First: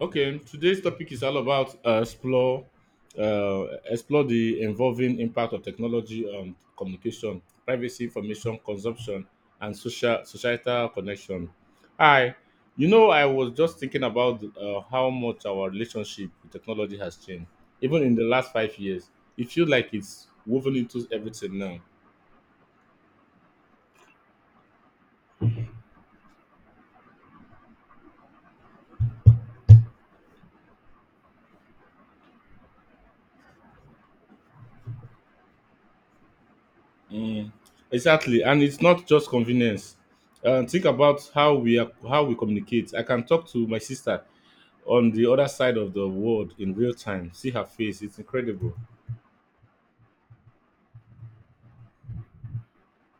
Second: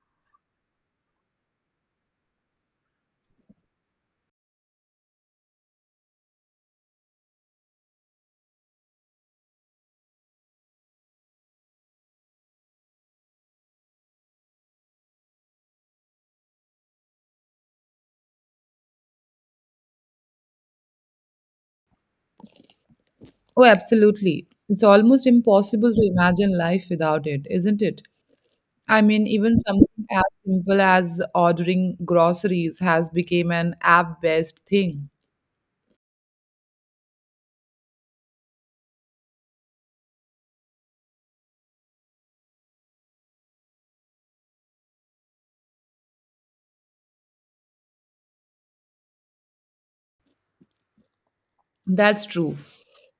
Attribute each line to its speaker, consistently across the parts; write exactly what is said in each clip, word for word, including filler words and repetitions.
Speaker 1: Okay, today's topic is all about uh, explore uh, explore the involving impact of technology on communication, privacy, information consumption, and social societal connection. Hi, you know, I was just thinking about uh, how much our relationship with technology has changed, even in the last five years. It feels like it's woven into everything now.
Speaker 2: Oh, absolutely. It's almost impossible to imagine life without it, isn't it? I mean, even something as simple as ordering groceries has become an app-based thing.
Speaker 1: Mm, exactly, and it's not just convenience. Uh, think about how we are, how we communicate. I can talk to my sister on the other side of the world in real time. See her face; it's incredible.
Speaker 2: That's true.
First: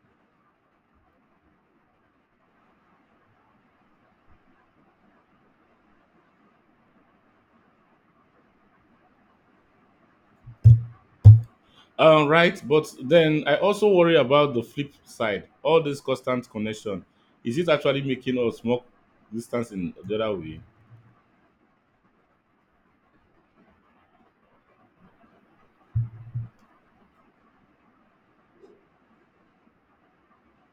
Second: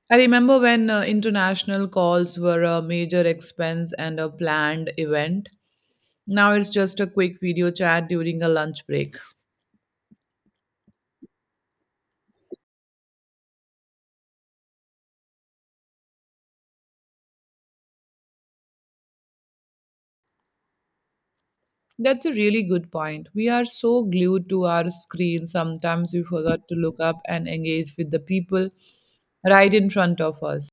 Speaker 2: I remember when uh, international calls were a major expense and a planned event. Now it's just a quick video chat during a lunch break.
Speaker 1: Um, right, but then I also worry about the flip side. All this constant connection, is it actually making us more distance in the other way?
Speaker 2: That's a really good point. We are so glued to our screen, sometimes we forgot to look up and engage with the people right in front of us.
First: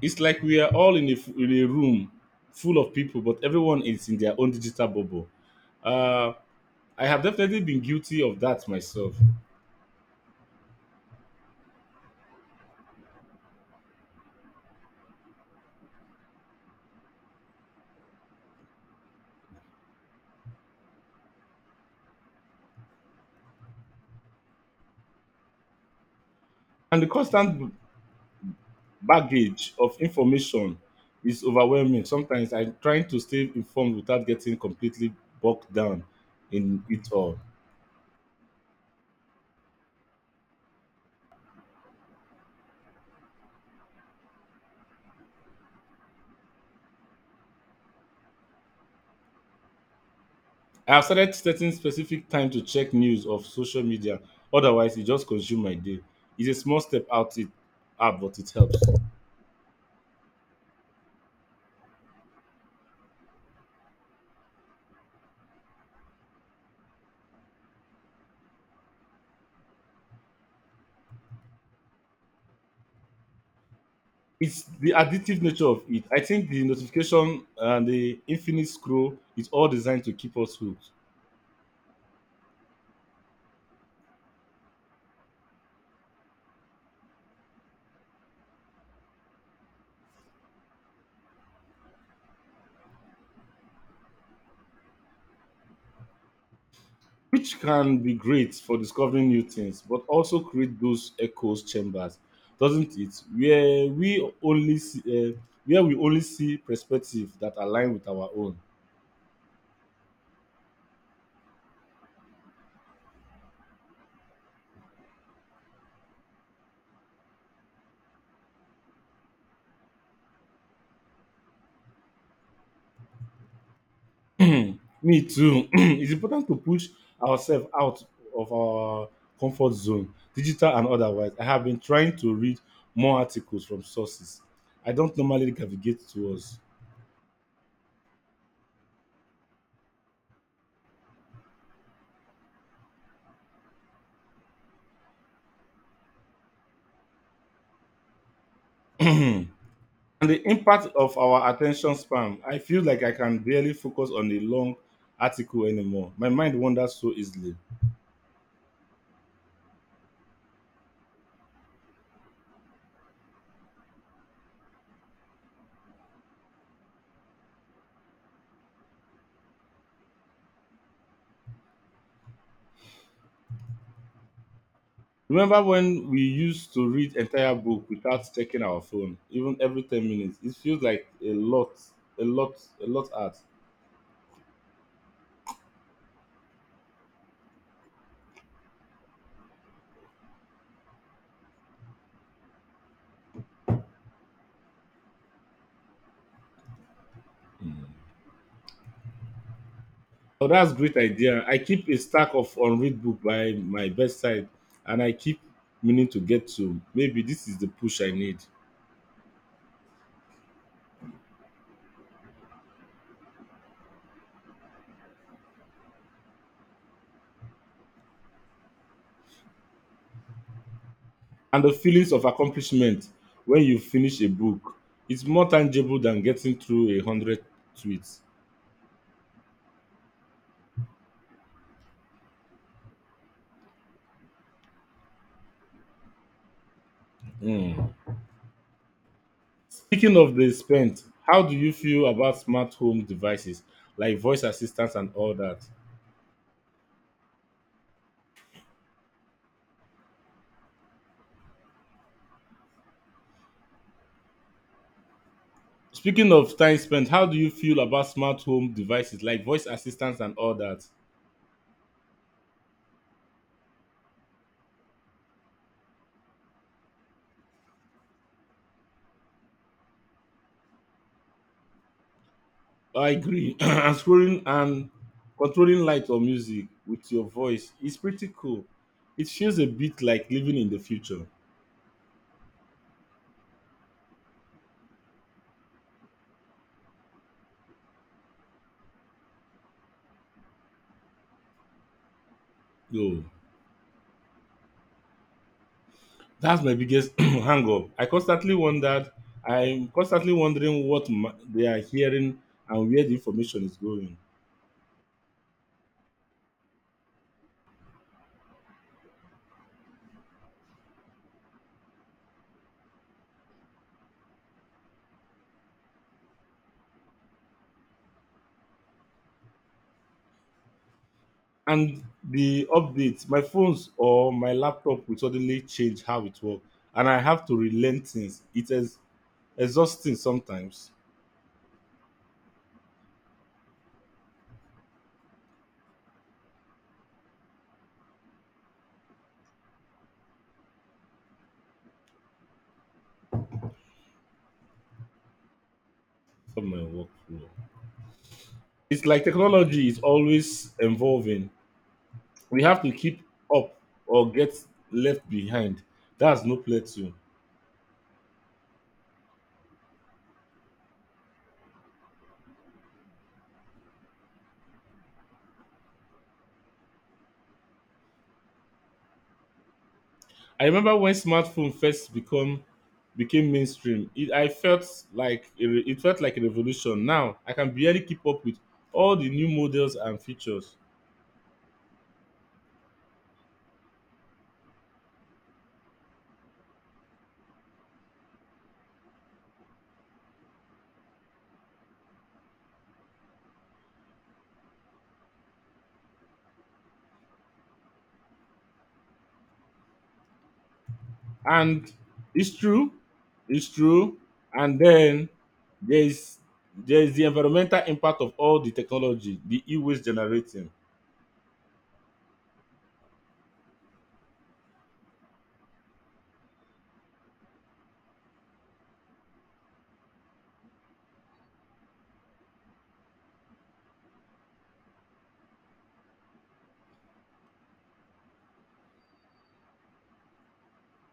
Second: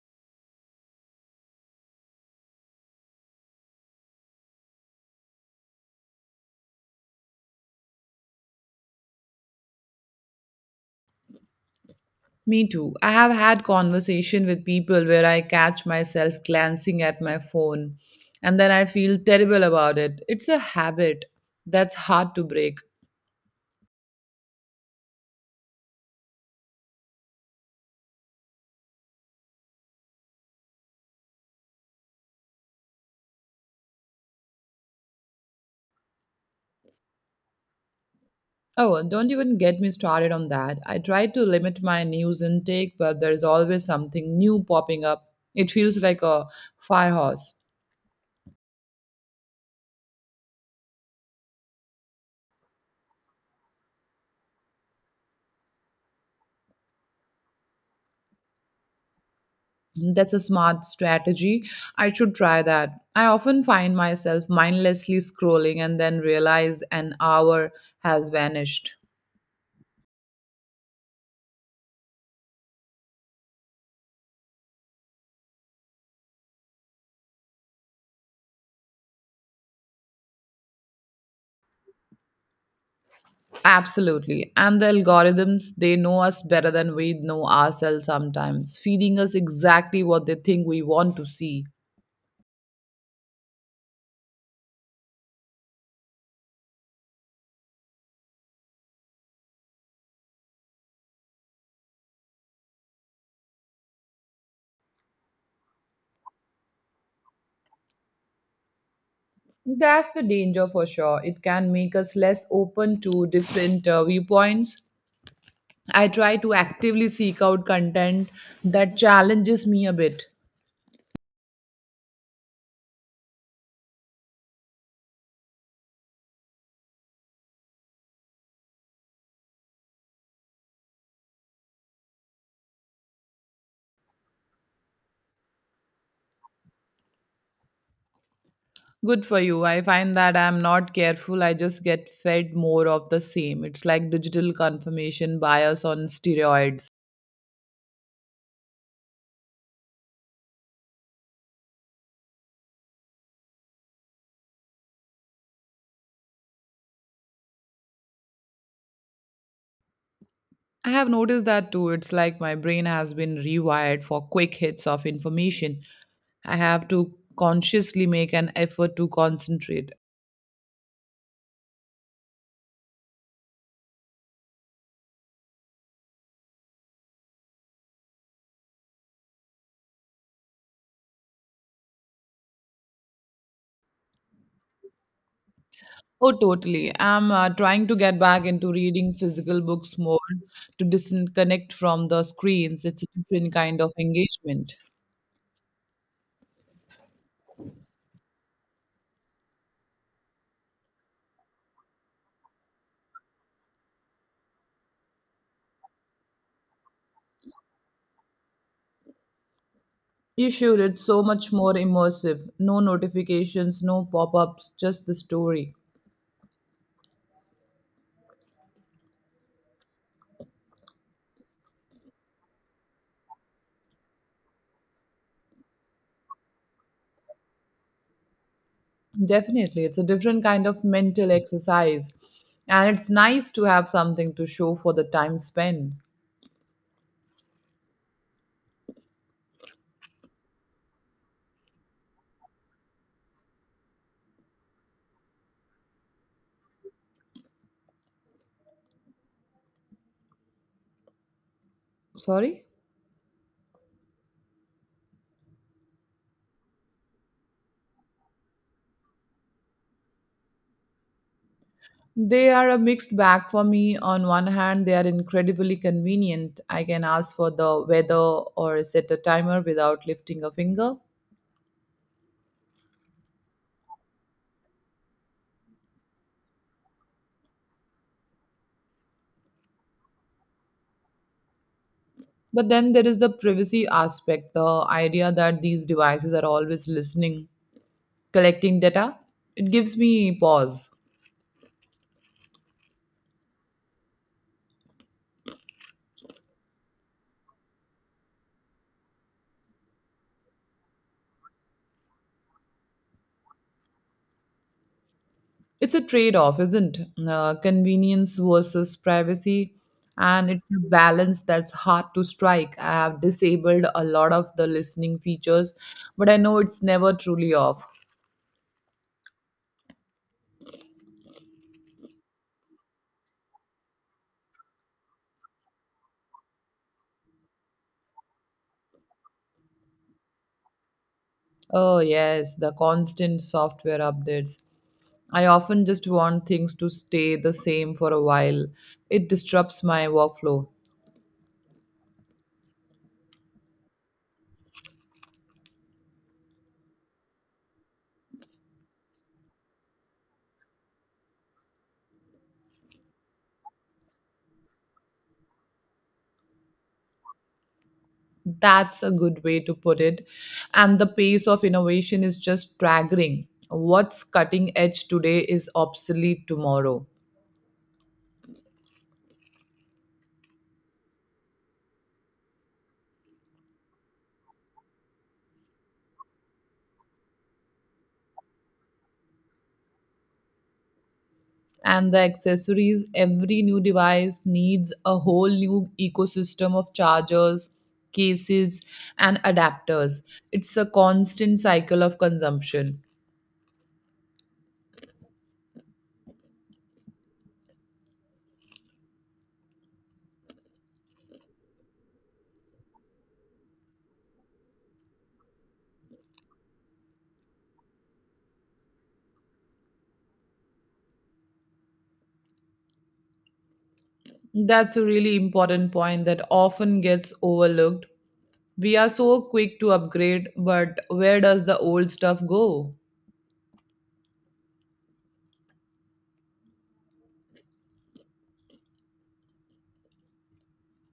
Speaker 1: It's like we are all in a, f- in a room full of people, but everyone is in their own digital bubble. Uh, I have definitely been guilty of that myself.
Speaker 2: Me too. I have had conversation with people where I catch myself glancing at my phone and then I feel terrible about it. It's a habit that's hard to break.
Speaker 1: And the constant baggage of information is overwhelming sometimes. I'm trying to stay informed without getting completely bogged down in it all.
Speaker 2: Oh, don't even get me started on that. I try to limit my news intake, but there's always something new popping up. It feels like a fire hose.
Speaker 1: I have started setting specific time to check news of social media. Otherwise it just consumes my day. It's a small step out it out but it helps.
Speaker 2: That's a smart strategy. I should try that. I often find myself mindlessly scrolling and then realize an hour has vanished.
Speaker 1: It's the addictive nature of it. I think the notification and the infinite scroll is all designed to keep us hooked,
Speaker 2: Absolutely. And the algorithms, they know us better than we know ourselves sometimes, feeding us exactly what they think we want to see.
Speaker 1: which can be great for discovering new things, but also create those echoes chambers, doesn't it? Where we only see, uh, where we only see perspectives that align with our own.
Speaker 2: That's the danger for sure. It can make us less open to different uh, viewpoints. I try to actively seek out content that challenges me a bit.
Speaker 1: Me too. it's important to push ourselves out of our comfort zone, digital and otherwise. I have been trying to read more articles from sources I don't normally navigate towards.
Speaker 2: Good for you. I find that I'm not careful. I just get fed more of the same. It's like digital confirmation bias on steroids.
Speaker 1: and the impact of our attention span. I feel like I can barely focus on a long article anymore. My mind wanders so easily.
Speaker 2: I have noticed that too. It's like my brain has been rewired for quick hits of information. I have to consciously make an effort to concentrate.
Speaker 1: Remember when we used to read entire book without checking our phone, even every ten minutes? It feels like a lot, a lot, a lot art.
Speaker 2: Oh, totally. I'm uh, trying to get back into reading physical books more to disconnect from the screens. It's a different kind of engagement.
Speaker 1: So that's great idea. I keep a stack of unread book by my bedside and I keep meaning to get to. Maybe this is the push I need.
Speaker 2: You should, it's so much more immersive. No notifications, no pop ups, just the story.
Speaker 1: And the feelings of accomplishment when you finish a book, it's more tangible than getting through a hundred tweets.
Speaker 2: Definitely, it's a different kind of mental exercise. And it's nice to have something to show for the time spent.
Speaker 1: Mm. Speaking of the spent, how do you feel about smart home devices like voice assistants and all that?
Speaker 2: Sorry?
Speaker 1: Speaking of time spent, how do you feel about smart home devices like voice assistants and all that?
Speaker 2: They are a mixed bag for me. On one hand, they are incredibly convenient. I can ask for the weather or set a timer without lifting a finger.
Speaker 1: I agree. and scrolling and controlling light or music with your voice is pretty cool. It feels a bit like living in the future.
Speaker 2: But then there is the privacy aspect, the idea that these devices are always listening collecting data, it gives me pause.
Speaker 1: Yo. That's my biggest hang up. I constantly wondered, I'm constantly wondering what ma- they are hearing and where the information is going.
Speaker 2: It's a trade off, isn't it? Uh, convenience versus privacy. And it's a balance that's hard to strike. I have disabled a lot of the listening features, but I know it's never truly off.
Speaker 1: And the updates, my phones or my laptop will suddenly change how it works. And I have to relent things. It is exhausting sometimes
Speaker 2: Oh, yes, the constant software updates. I often just want things to stay the same for a while. It disrupts my workflow.
Speaker 1: for my workflow. It's like technology is always evolving. We have to keep up or get left behind. That's no plateau.
Speaker 2: That's a good way to put it. And the pace of innovation is just staggering. What's cutting edge today is obsolete tomorrow.
Speaker 1: I remember when smartphone first become became mainstream. It, I felt like a re- it felt like a revolution. Now I can barely keep up with all the new models and features.
Speaker 2: And the accessories, every new device needs a whole new ecosystem of chargers, cases, and adapters. It's a constant cycle of consumption.
Speaker 1: And it's true, it's true. And then there's there's the environmental impact of all the technology, the e-waste generating.
Speaker 2: That's a really important point that often gets overlooked. We are so quick to upgrade, but where does the old stuff go?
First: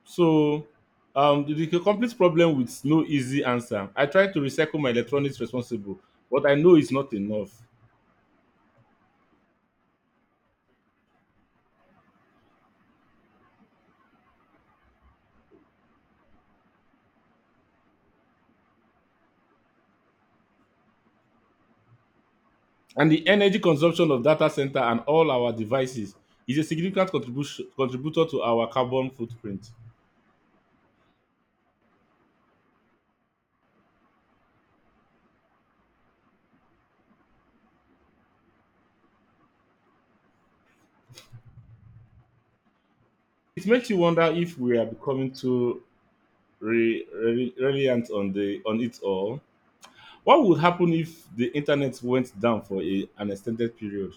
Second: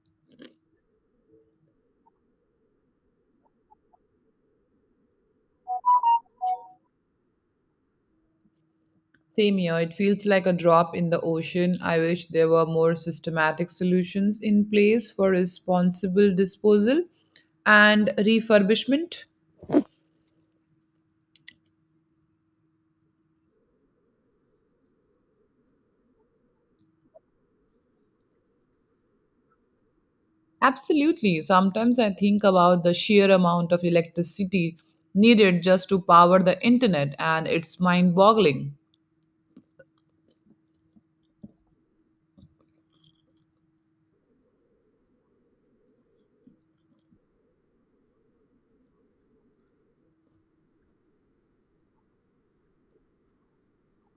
Speaker 1: So um the, the complete problem with no easy answer. I try to recycle my electronics responsible, but I know it's not enough.
Speaker 2: Same here, it feels like a drop in the ocean. I wish there were more systematic solutions in place for responsible disposal and refurbishment.
Speaker 1: And the energy consumption of data center and all our devices is a significant contribution contributor to our carbon footprint.
Speaker 2: Absolutely. Sometimes I think about the sheer amount of electricity needed just to power the internet, and it's mind boggling.
Speaker 1: It makes you wonder if we are becoming too re- re- reliant on the on it all. What would happen if the internet went down for a, an extended period?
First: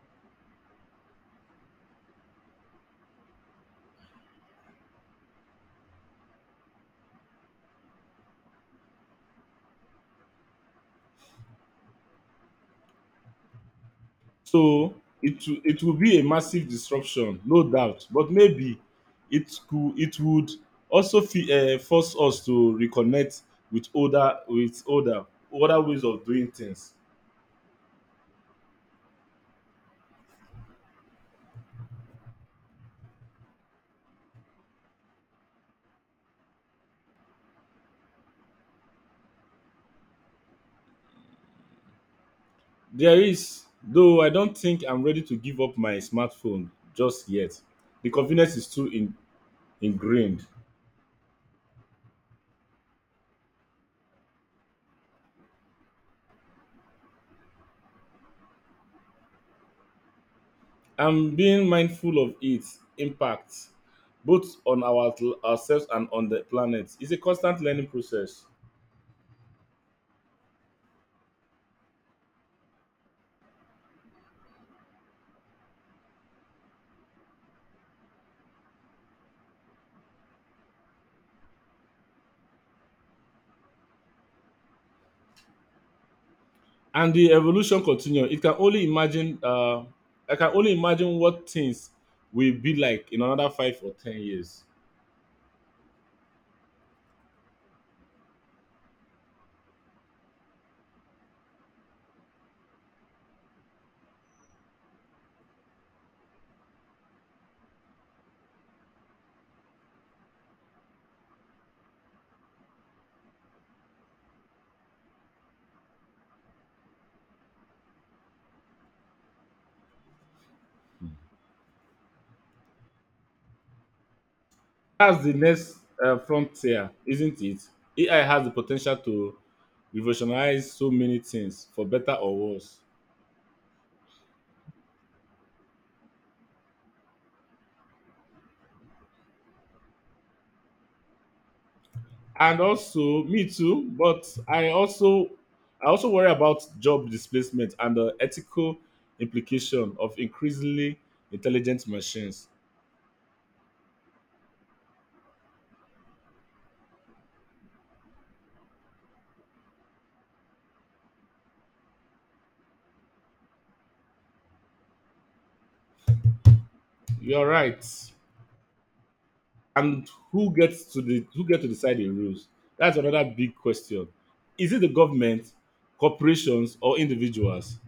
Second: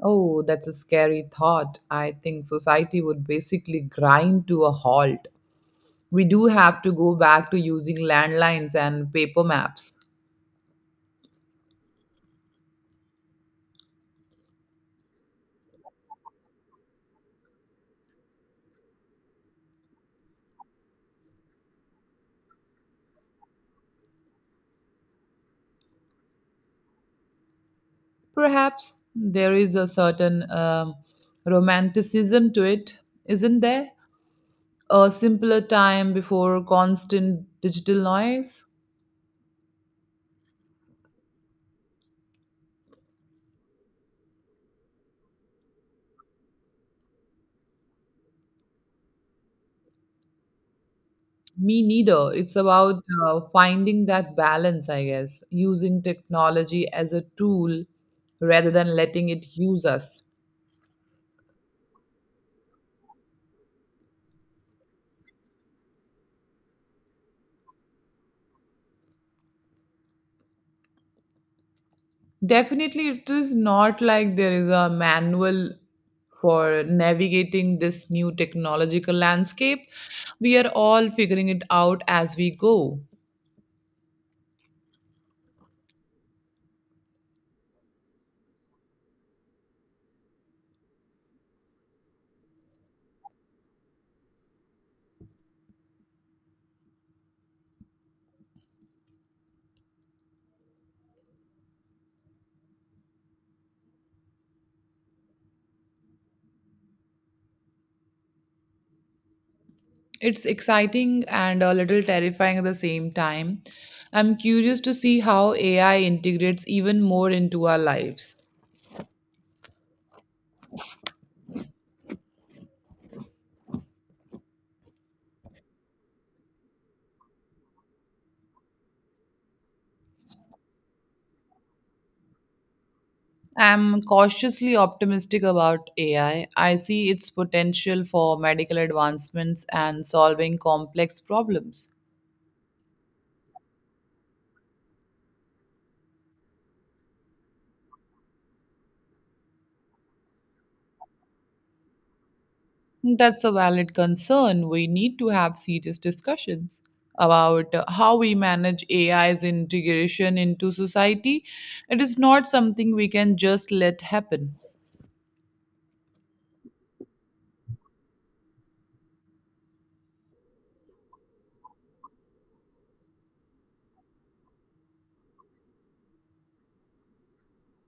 Speaker 2: Oh, that's a scary thought. I think society would basically grind to a halt. We do have to go back to using landlines and paper maps.
Speaker 1: So it will- it will be a massive disruption, no doubt. But maybe it could it would also uh, force us to reconnect with older with older older ways of doing things.
Speaker 2: Perhaps there is a certain um, romanticism to it, isn't there? A simpler time before constant digital noise?
Speaker 1: There is, though I don't think I'm ready to give up my smartphone just yet. The convenience is too in, ingrained.
Speaker 2: Me neither. It's about uh, finding that balance, I guess, using technology as a tool rather than letting it use us.
Speaker 1: I'm being mindful of its impact, both on our, ourselves and on the planet. It's a constant learning process,
Speaker 2: Definitely, it is not like there is a manual for navigating this new technological landscape. We are all figuring it out as we go.
Speaker 1: and the evolution continues. It can only imagine. Uh, I can only imagine what things will be like in another five or ten years.
Speaker 2: It's exciting and a little terrifying at the same time. I'm curious to see how A I integrates even more into our lives.
Speaker 1: That's the next uh, frontier, isn't it? A I has the potential to revolutionize so many things for better or worse.
Speaker 2: I'm cautiously optimistic about A I. I I see its potential for medical advancements and solving complex problems.
Speaker 1: And also, me too, but I also I also worry about job displacement and the ethical implication of increasingly intelligent machines.
Speaker 2: That's a valid concern. We need to have serious discussions about uh, how we manage A I's integration into society. It is not something we can just let happen.
Speaker 1: You're right. And who gets to the who get to decide the rules? That's another big question. Is it the government, corporations, or individuals?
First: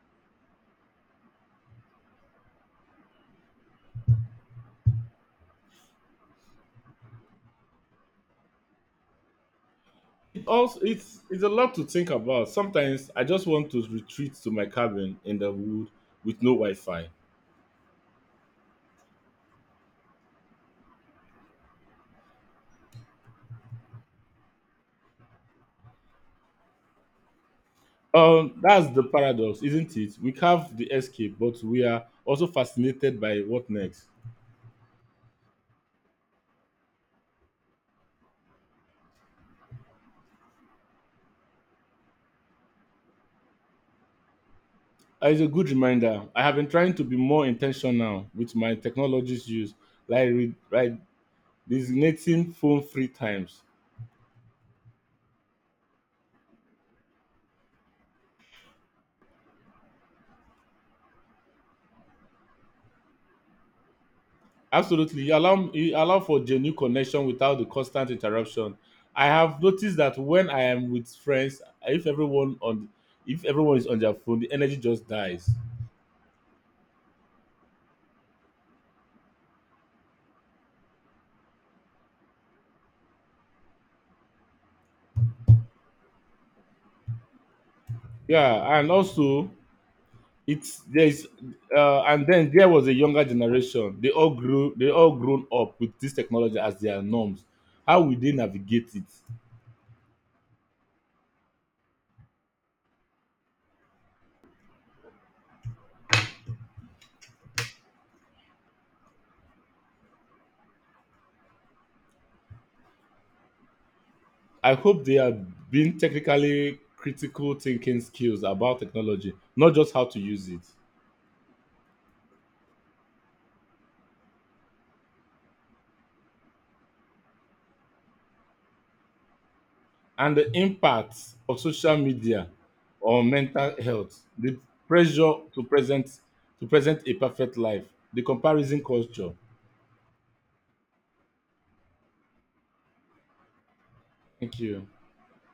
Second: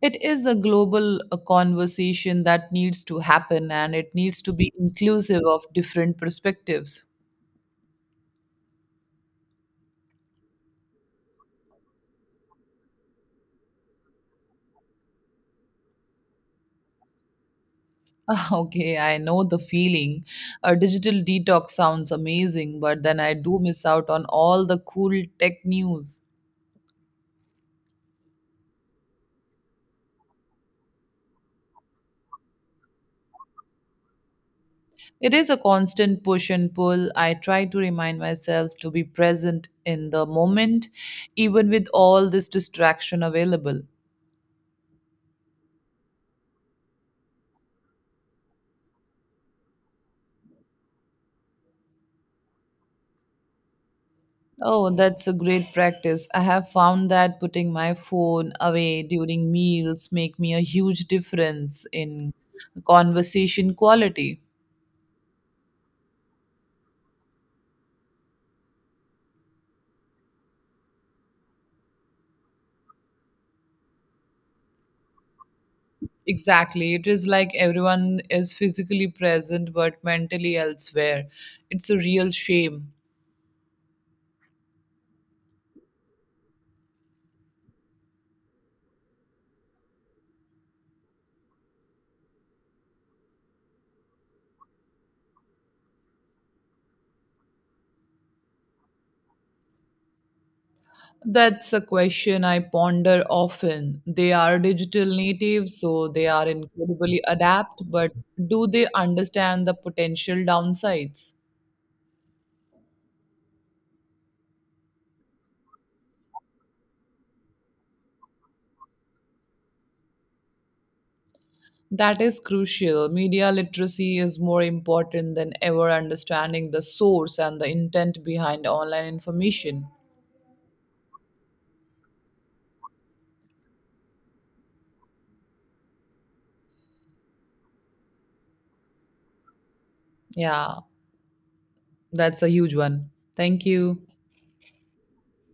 Speaker 2: It is a global uh, conversation that needs to happen and it needs to be inclusive of different perspectives.
Speaker 1: Also, it's it's a lot to think about. Sometimes I just want to retreat to my cabin in the wood with no Wi-Fi.
Speaker 2: Ah, okay, I know the feeling. A digital detox sounds amazing, but then I do miss out on all the cool tech news.
Speaker 1: Um, that's the paradox, isn't it? We have the escape, but we are also fascinated by what next.
Speaker 2: It is a constant push and pull. I try to remind myself to be present in the moment, even with all this distraction available.
Speaker 1: Uh, It's a good reminder. I have been trying to be more intentional with my technologies use, like re- like designating phone free times.
Speaker 2: Oh, that's a great practice. I have found that putting my phone away during meals make me a huge difference in conversation quality.
Speaker 1: Absolutely. You allow, you allow for genuine connection without the constant interruption. I have noticed that when I am with friends, if everyone on if everyone is on their phone, the energy just dies.
Speaker 2: Exactly. It is like everyone is physically present but mentally elsewhere. It's a real shame.
Speaker 1: Yeah, and also, it's there's uh, and then there was a younger generation. They all grew they all grown up with this technology as their norms. How will they navigate it?
Speaker 2: That's a question I ponder often. They are digital natives, so they are incredibly adept, but do they understand the potential downsides?
Speaker 1: I hope they are being technically critical thinking skills about technology, not just how to use it.
Speaker 2: That is crucial. Media literacy is more important than ever understanding the source and the intent behind online information.
Speaker 1: And the impact of social media on mental health, the pressure to present to present a perfect life, the comparison culture.
Speaker 2: Yeah, that's a huge one. Thank you.
Speaker 1: Thank you.